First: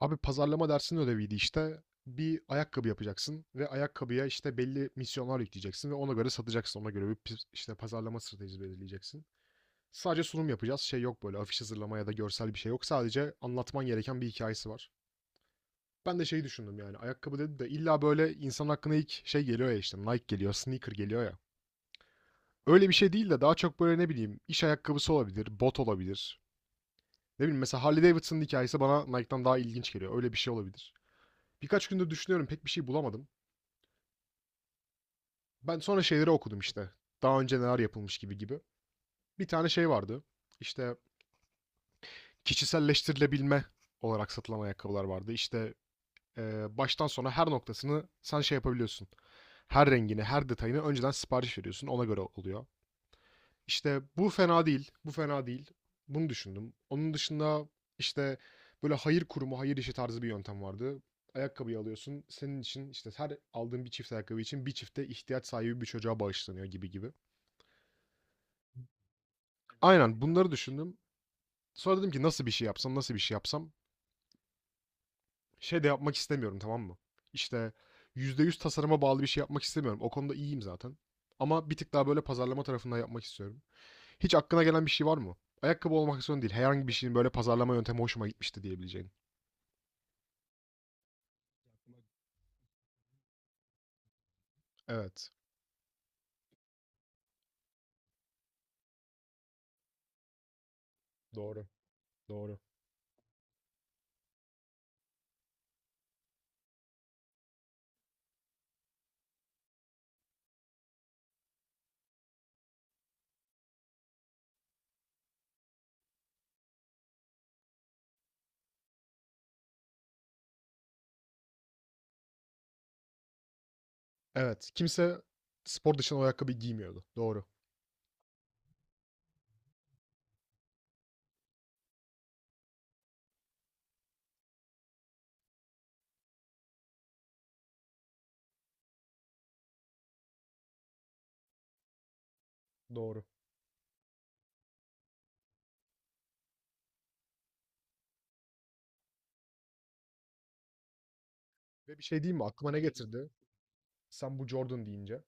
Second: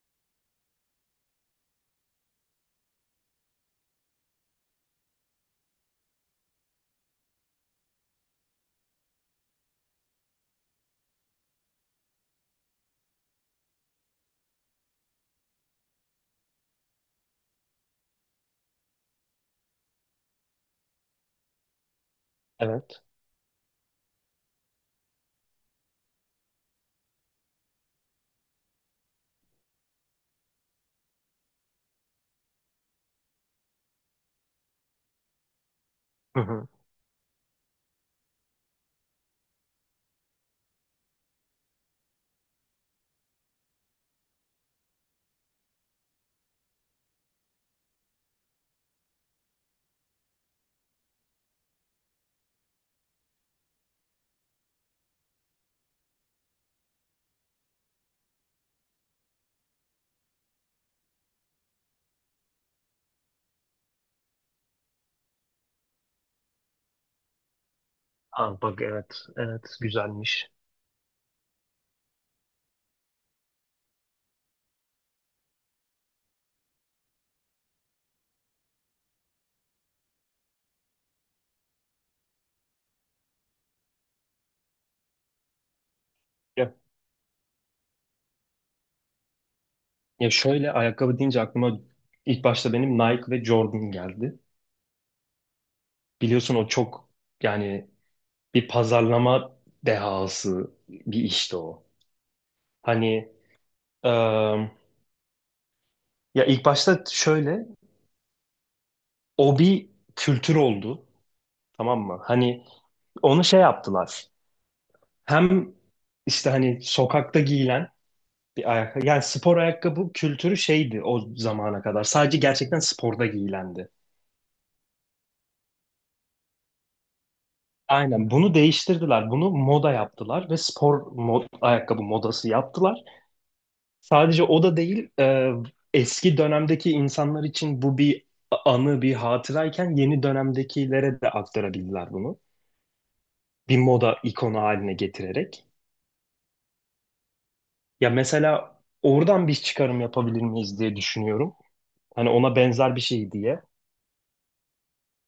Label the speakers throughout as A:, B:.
A: Abi pazarlama dersinin ödeviydi işte. Bir ayakkabı yapacaksın ve ayakkabıya işte belli misyonlar yükleyeceksin ve ona göre satacaksın. Ona göre bir işte pazarlama stratejisi belirleyeceksin. Sadece sunum yapacağız. Şey yok böyle afiş hazırlama ya da görsel bir şey yok. Sadece anlatman gereken bir hikayesi var. Ben de şeyi düşündüm yani ayakkabı dedi de illa böyle insan hakkında ilk şey geliyor ya işte Nike geliyor, sneaker geliyor ya. Öyle bir
B: Evet.
A: şey değil de daha çok böyle ne bileyim iş ayakkabısı olabilir, bot olabilir. Ne bileyim mesela Harley Davidson'ın hikayesi bana Nike'dan daha ilginç geliyor. Öyle bir şey olabilir. Birkaç gündür düşünüyorum pek bir şey bulamadım. Ben sonra şeyleri
B: Hı
A: okudum
B: hı.
A: işte. Daha önce neler yapılmış gibi gibi. Bir tane şey vardı. İşte kişiselleştirilebilme olarak satılan ayakkabılar vardı. İşte baştan sona her noktasını sen şey yapabiliyorsun. Her rengini, her detayını önceden sipariş veriyorsun. Ona göre oluyor. İşte bu fena değil, bu fena değil. Bunu düşündüm. Onun dışında işte böyle hayır kurumu, hayır işi tarzı bir yöntem vardı. Ayakkabıyı alıyorsun. Senin için işte her aldığın bir çift ayakkabı için bir çifte ihtiyaç sahibi bir çocuğa bağışlanıyor gibi gibi.
B: Aa, bak evet. Evet.
A: Aynen bunları
B: Güzelmiş.
A: düşündüm. Sonra dedim ki nasıl bir şey yapsam, nasıl bir şey yapsam. Şey de yapmak istemiyorum tamam mı? İşte %100 tasarıma bağlı bir şey yapmak istemiyorum. O konuda iyiyim zaten. Ama bir tık daha böyle pazarlama tarafından yapmak istiyorum. Hiç aklına gelen bir şey var mı? Ayakkabı olmak zorunda değil.
B: Ya,
A: Herhangi bir şeyin böyle pazarlama yöntemi hoşuma gitmişti diyebileceğin.
B: ya, şöyle ayakkabı deyince aklıma ilk başta benim Nike ve Jordan geldi.
A: Evet.
B: Biliyorsun o çok yani bir pazarlama dehası bir işti
A: Doğru.
B: o.
A: Doğru.
B: Hani ıı, ya ilk başta şöyle o bir kültür oldu. Tamam mı? Hani onu şey yaptılar. Hem işte hani sokakta giyilen bir ayakkabı. Yani spor ayakkabı kültürü şeydi o zamana kadar. Sadece gerçekten sporda giyilendi.
A: Evet. Kimse spor dışında o ayakkabıyı giymiyordu. Doğru.
B: Aynen bunu değiştirdiler. Bunu moda yaptılar ve spor mod, ayakkabı modası yaptılar. Sadece o da değil, eski dönemdeki insanlar için bu bir anı, bir hatırayken yeni dönemdekilere de aktarabildiler bunu.
A: Doğru.
B: Bir moda ikonu haline getirerek. Ya mesela oradan bir çıkarım yapabilir miyiz diye düşünüyorum.
A: Ve bir şey
B: Hani
A: diyeyim mi?
B: ona
A: Aklıma ne
B: benzer bir
A: getirdi?
B: şey diye.
A: Sen bu Jordan deyince.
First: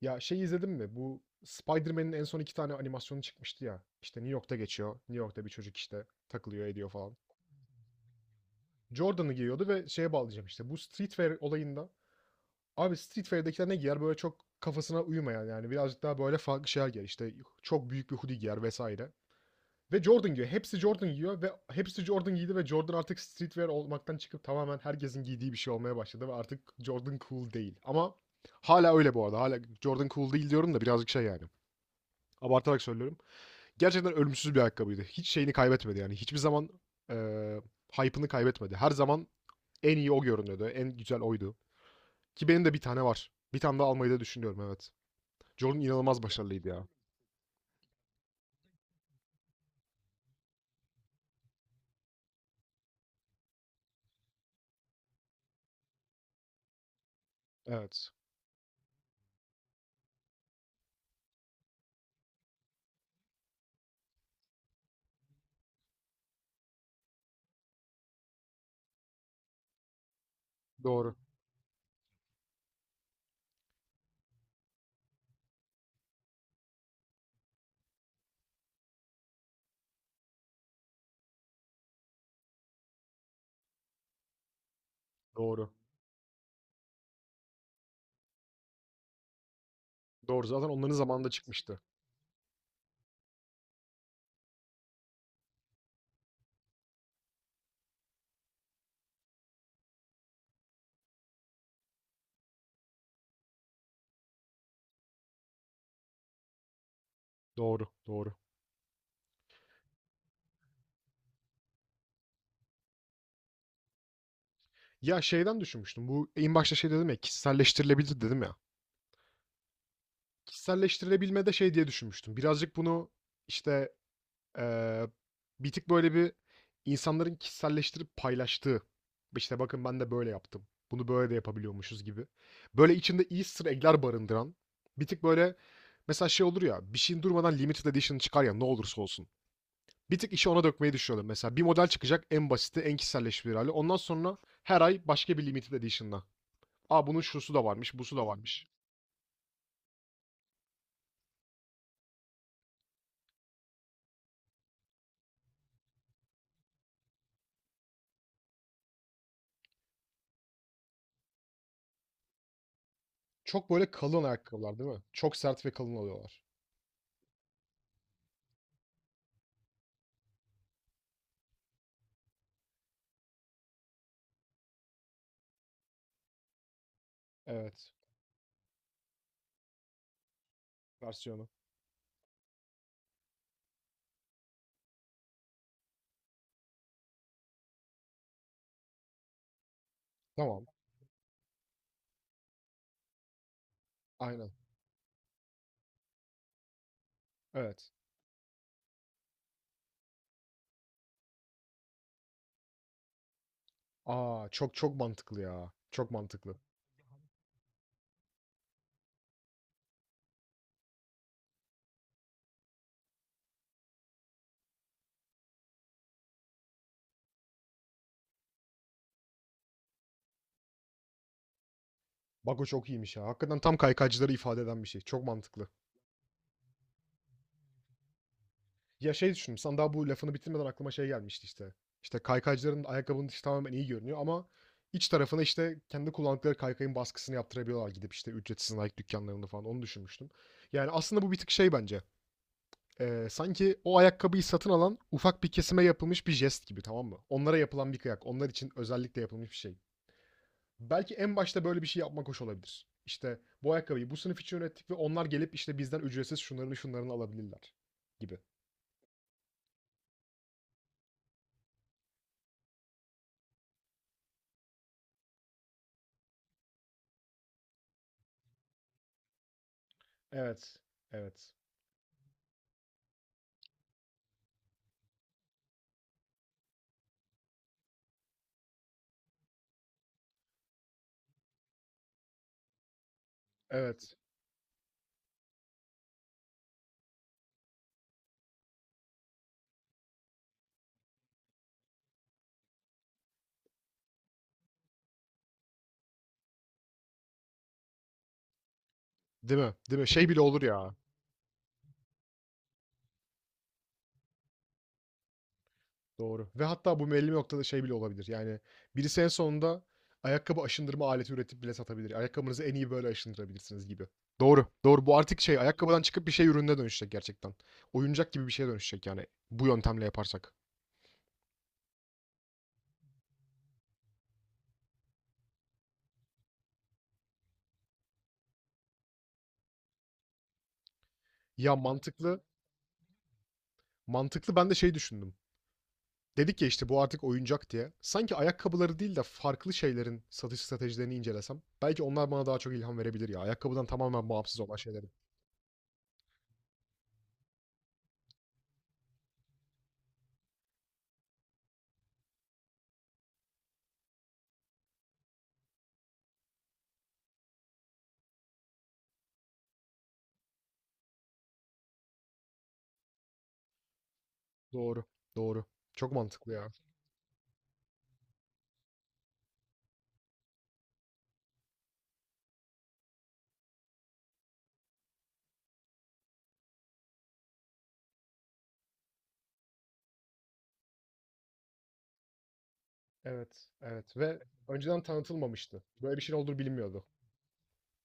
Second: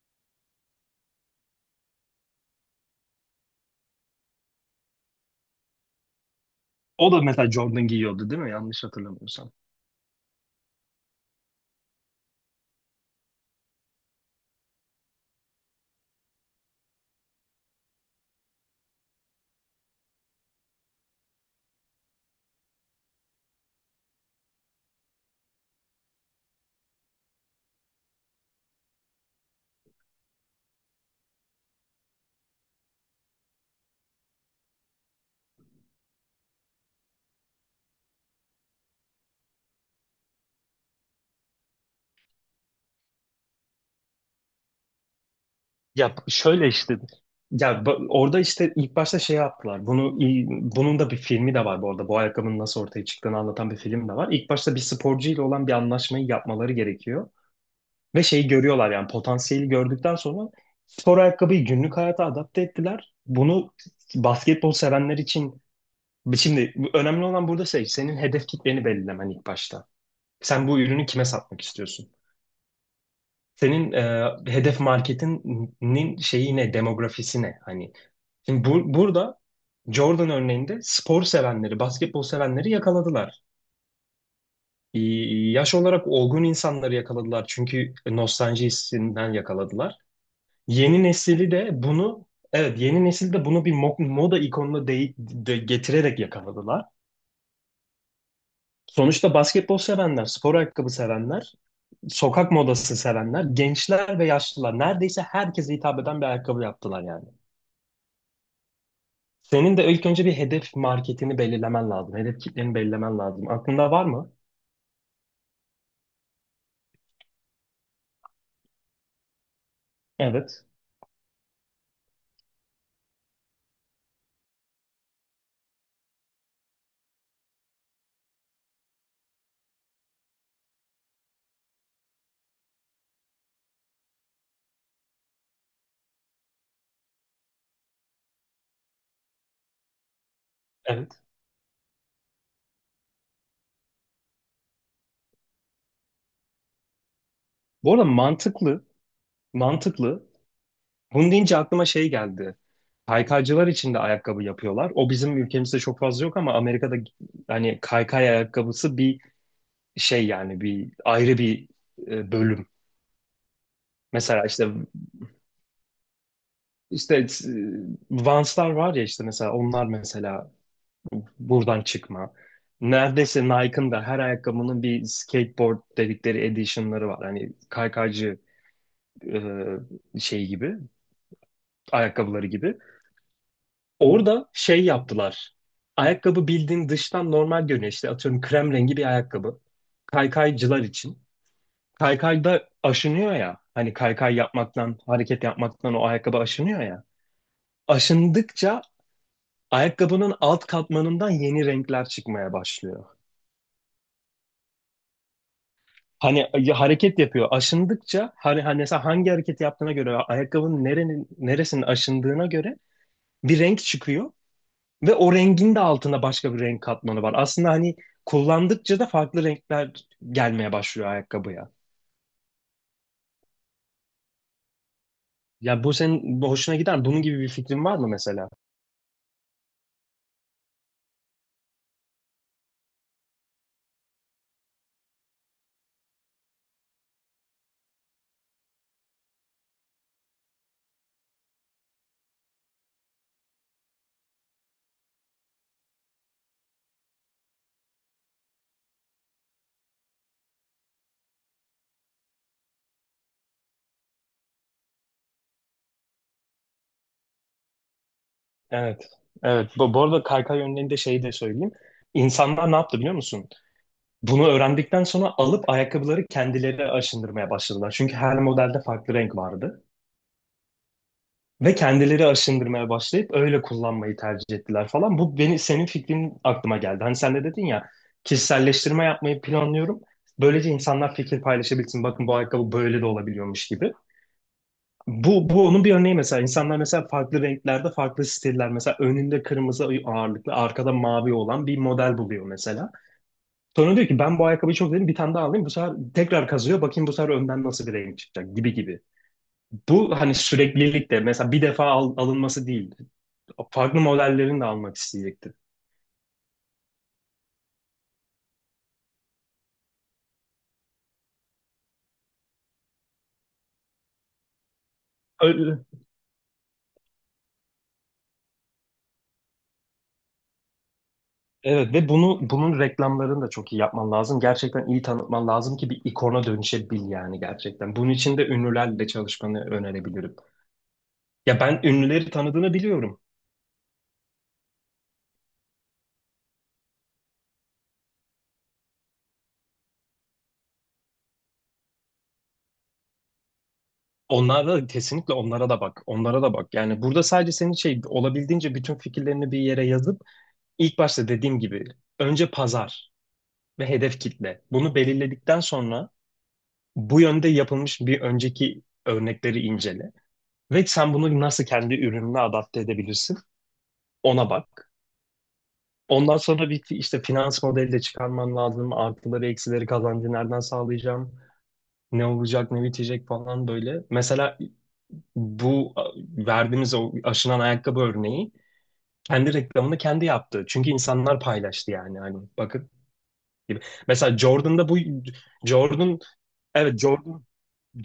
A: Ya şey izledin mi? Bu Spider-Man'in en son iki tane animasyonu çıkmıştı ya. İşte New York'ta geçiyor. New York'ta bir çocuk işte takılıyor ediyor
B: O
A: falan.
B: da mesela Jordan giyiyordu değil mi? Yanlış
A: Jordan'ı
B: hatırlamıyorsam.
A: giyiyordu ve şeye bağlayacağım işte. Bu streetwear olayında Abi Street Fighter'dakiler ne giyer? Böyle çok kafasına uymayan yani birazcık daha böyle farklı şeyler giyer. İşte çok büyük bir hoodie giyer vesaire. Ve Jordan giyiyor. Hepsi Jordan giyiyor ve hepsi Jordan giydi ve Jordan artık streetwear olmaktan çıkıp tamamen herkesin giydiği bir şey olmaya başladı ve artık Jordan cool değil. Ama hala öyle bu arada. Hala Jordan cool değil diyorum da birazcık şey yani. Abartarak söylüyorum. Gerçekten ölümsüz bir ayakkabıydı. Hiç şeyini kaybetmedi yani. Hiçbir zaman eee hype'ını kaybetmedi. Her zaman en iyi o görünüyordu. En güzel oydu. Ki benim de bir tane var. Bir tane daha almayı da düşünüyorum evet. Jordan
B: Ya
A: inanılmaz
B: şöyle
A: başarılıydı ya.
B: işte ya orada işte ilk başta şey yaptılar. Bunun da bir filmi de var bu arada. Bu ayakkabının nasıl ortaya çıktığını anlatan bir film de var. İlk başta bir sporcu ile olan bir anlaşmayı yapmaları gerekiyor.
A: Evet.
B: Ve şeyi görüyorlar yani potansiyeli gördükten sonra spor ayakkabıyı günlük hayata adapte ettiler. Bunu basketbol sevenler için şimdi önemli olan burada şey senin hedef kitleni belirlemen ilk başta. Sen bu ürünü
A: Doğru.
B: kime satmak istiyorsun? Senin hedef marketinin şeyi ne, demografisi ne? Hani şimdi burada Jordan örneğinde spor sevenleri, basketbol sevenleri yakaladılar.
A: Doğru.
B: Yaş olarak olgun insanları yakaladılar çünkü nostalji hissinden yakaladılar.
A: Doğru. Zaten onların
B: Yeni
A: zamanında
B: nesili de
A: çıkmıştı.
B: bunu, evet yeni nesil de bunu bir moda ikonuna getirerek yakaladılar. Sonuçta basketbol sevenler, spor ayakkabı sevenler, sokak modası sevenler, gençler ve yaşlılar neredeyse herkese hitap eden bir ayakkabı yaptılar yani.
A: Doğru. Doğru.
B: Senin de ilk önce bir hedef marketini belirlemen lazım. Hedef kitleni belirlemen lazım. Aklında var mı?
A: Ya şeyden düşünmüştüm. Bu en başta şey dedim ya kişiselleştirilebilir dedim ya.
B: Evet.
A: Kişiselleştirilebilme de şey diye düşünmüştüm. Birazcık bunu işte Eee, bir tık böyle bir insanların kişiselleştirip paylaştığı, işte bakın ben de böyle yaptım, bunu böyle de yapabiliyormuşuz gibi. Böyle içinde Easter egg'ler barındıran, bir tık böyle mesela şey olur ya, bir şeyin durmadan limited edition çıkar ya ne olursa olsun. Bir tık işi ona dökmeyi
B: Evet.
A: düşünüyorum. Mesela bir model çıkacak en basiti, en kişiselleştirilir hali. Ondan sonra her ay başka bir limited edition'la. Aa bunun şusu da
B: Bu
A: varmış,
B: arada
A: busu da varmış.
B: mantıklı. Mantıklı. Bunu deyince aklıma şey geldi. Kaykaycılar için de ayakkabı yapıyorlar. O bizim ülkemizde çok fazla yok ama Amerika'da hani kaykay ayakkabısı bir şey yani bir ayrı bir bölüm.
A: Çok böyle kalın
B: Mesela işte
A: ayakkabılar değil mi? Çok sert ve kalın oluyorlar.
B: işte e, Vans'lar var ya işte mesela onlar mesela buradan çıkma. Neredeyse Nike'ın da her ayakkabının bir skateboard dedikleri edition'ları var. Hani
A: Evet.
B: kaykaycı e, şey gibi,
A: Versiyonu.
B: ayakkabıları gibi. Orada şey yaptılar. Ayakkabı bildiğin dıştan normal görünüyor. İşte atıyorum krem rengi bir ayakkabı.
A: Tamam.
B: Kaykaycılar için. Kaykayda aşınıyor ya. Hani kaykay
A: Aynen.
B: yapmaktan, hareket yapmaktan o ayakkabı aşınıyor ya.
A: Evet.
B: Aşındıkça ayakkabının alt katmanından yeni renkler çıkmaya başlıyor.
A: A! Çok çok mantıklı ya. Çok
B: Hani
A: mantıklı.
B: ya hareket yapıyor. Aşındıkça hani mesela hangi hareket yaptığına göre ayakkabının neresinin aşındığına göre bir renk çıkıyor ve o rengin de altında başka bir renk katmanı var. Aslında hani kullandıkça da farklı renkler gelmeye başlıyor ayakkabıya.
A: Bak o çok iyiymiş ya. Hakikaten tam kaykaycıları ifade eden bir şey. Çok mantıklı.
B: Ya bu senin hoşuna gider. Bunun gibi bir fikrin var mı mesela?
A: Ya şey düşündüm. Sen daha bu lafını bitirmeden aklıma şey gelmişti işte. İşte kaykaycıların ayakkabının dışı tamamen iyi görünüyor ama iç tarafına işte kendi kullandıkları kaykayın baskısını yaptırabiliyorlar gidip işte ücretsiz Nike dükkanlarında falan onu düşünmüştüm. Yani aslında bu bir tık şey bence. Sanki o ayakkabıyı satın alan ufak bir kesime yapılmış bir jest gibi tamam mı? Onlara yapılan bir kıyak. Onlar için özellikle yapılmış bir şey. Belki en başta böyle bir şey yapmak hoş olabilir. İşte bu ayakkabıyı bu sınıf için ürettik ve onlar gelip işte bizden ücretsiz şunlarını şunlarını alabilirler gibi.
B: Evet. Evet. Bu arada kaykay yönlerinde şeyi de söyleyeyim. İnsanlar ne yaptı biliyor musun? Bunu öğrendikten sonra alıp ayakkabıları kendileri aşındırmaya başladılar. Çünkü her modelde farklı renk vardı.
A: Evet. Evet.
B: Ve kendileri aşındırmaya başlayıp öyle kullanmayı tercih ettiler falan. Bu beni senin fikrin aklıma geldi. Hani sen de dedin ya kişiselleştirme yapmayı planlıyorum. Böylece insanlar fikir paylaşabilsin. Bakın bu ayakkabı böyle de olabiliyormuş gibi.
A: Evet.
B: Bu onun bir örneği mesela. İnsanlar mesela farklı renklerde farklı stiller. Mesela önünde kırmızı ağırlıklı, arkada mavi olan bir model buluyor mesela. Sonra diyor ki ben bu ayakkabıyı çok sevdim bir tane daha alayım. Bu sefer tekrar kazıyor. Bakayım bu sefer önden nasıl bir renk çıkacak gibi gibi.
A: Değil mi? Değil mi?
B: Bu
A: Şey
B: hani
A: bile olur ya.
B: süreklilik de mesela bir defa alınması değil farklı modellerini de almak isteyecektir.
A: Doğru. Ve hatta bu belli bir noktada şey bile olabilir. Yani birisi en sonunda ayakkabı aşındırma aleti üretip bile satabilir. Ayakkabınızı en iyi böyle aşındırabilirsiniz gibi. Doğru. Doğru. Bu artık şey
B: Öyle.
A: ayakkabıdan çıkıp bir şey ürününe dönüşecek gerçekten. Oyuncak gibi bir şeye dönüşecek yani bu yöntemle yaparsak.
B: Evet ve bunun reklamlarını da çok iyi yapman lazım. Gerçekten iyi tanıtman lazım ki bir ikona dönüşebil yani gerçekten. Bunun için de ünlülerle çalışmanı önerebilirim. Ya
A: Ya
B: ben ünlüleri
A: mantıklı.
B: tanıdığını biliyorum.
A: Mantıklı ben de şey düşündüm. Dedik ya işte bu artık oyuncak diye. Sanki ayakkabıları değil de farklı şeylerin satış stratejilerini incelesem. Belki onlar bana daha çok ilham verebilir ya. Ayakkabıdan tamamen bağımsız olan şeyleri.
B: Onlara da bak. Onlara da bak. Yani burada sadece senin şey olabildiğince bütün fikirlerini bir yere yazıp ilk başta dediğim gibi önce pazar ve hedef kitle. Bunu belirledikten sonra bu yönde yapılmış bir önceki örnekleri incele. Ve sen bunu nasıl kendi ürününe adapte edebilirsin? Ona bak.
A: Doğru. Doğru. Çok
B: Ondan
A: mantıklı ya.
B: sonra bir işte finans modeli de çıkarman lazım. Artıları, eksileri, kazancı nereden sağlayacağım? Ne olacak, ne bitecek falan böyle. Mesela bu verdiğimiz o aşınan ayakkabı örneği kendi reklamını kendi yaptı. Çünkü insanlar paylaştı yani. Hani bakın
A: Evet.
B: gibi.
A: Evet.
B: Mesela
A: Ve
B: Jordan'da bu
A: önceden tanıtılmamıştı. Böyle
B: Jordan
A: bir şeyin olduğu
B: evet
A: bilinmiyordu.
B: Jordan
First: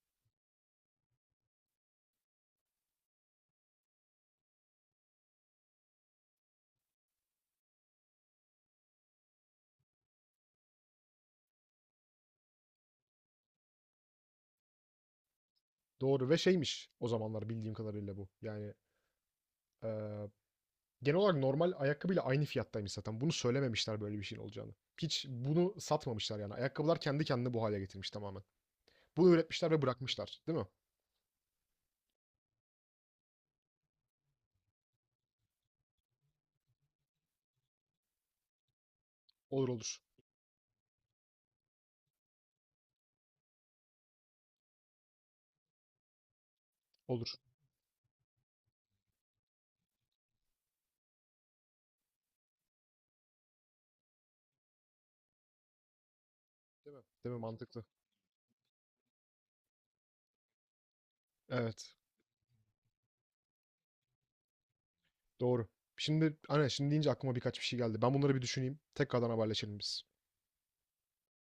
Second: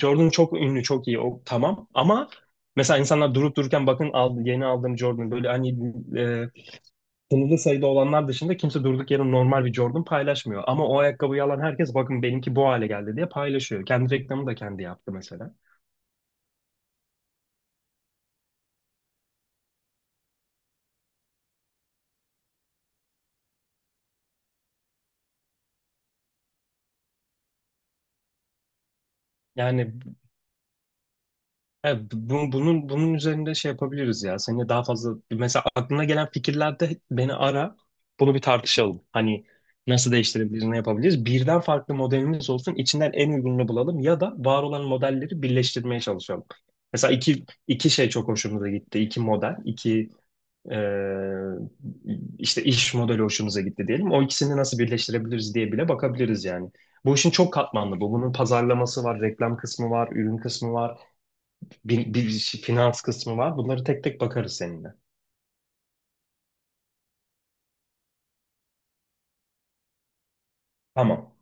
B: Jordan çok ünlü, çok iyi. O tamam ama mesela insanlar durup dururken bakın aldı, yeni aldığım Jordan böyle hani e, sınırlı sayıda olanlar dışında kimse durduk yere normal bir Jordan paylaşmıyor. Ama o ayakkabıyı alan herkes bakın benimki bu hale geldi diye paylaşıyor. Kendi reklamı da kendi yaptı mesela.
A: Doğru ve şeymiş o zamanlar bildiğim kadarıyla bu. Yani eee, genel olarak normal ayakkabıyla aynı fiyattaymış zaten. Bunu söylememişler böyle bir şeyin olacağını. Hiç bunu satmamışlar yani. Ayakkabılar kendi kendini bu hale getirmiş tamamen. Bunu üretmişler ve
B: Yani
A: bırakmışlar, değil mi?
B: evet, bunun üzerinde şey yapabiliriz ya. Seninle daha fazla mesela aklına gelen fikirlerde beni ara. Bunu bir tartışalım. Hani
A: Olur olur.
B: nasıl değiştirebiliriz, ne yapabiliriz? Birden farklı modelimiz olsun. İçinden en uygununu bulalım ya da var olan modelleri birleştirmeye çalışalım. Mesela
A: Olur.
B: iki şey çok hoşumuza gitti. İki model, iki e, işte iş modeli hoşumuza gitti diyelim. O ikisini nasıl birleştirebiliriz diye bile bakabiliriz yani. Bu işin
A: Değil mi?
B: çok
A: Mantıklı.
B: katmanlı bu. Bunun pazarlaması var, reklam kısmı var, ürün kısmı var
A: Evet.
B: finans kısmı var. Bunları tek tek bakarız seninle.
A: Doğru. Şimdi aynen şimdi deyince aklıma birkaç bir şey geldi. Ben bunları bir düşüneyim. Tekrardan haberleşelim biz.
B: Tamam.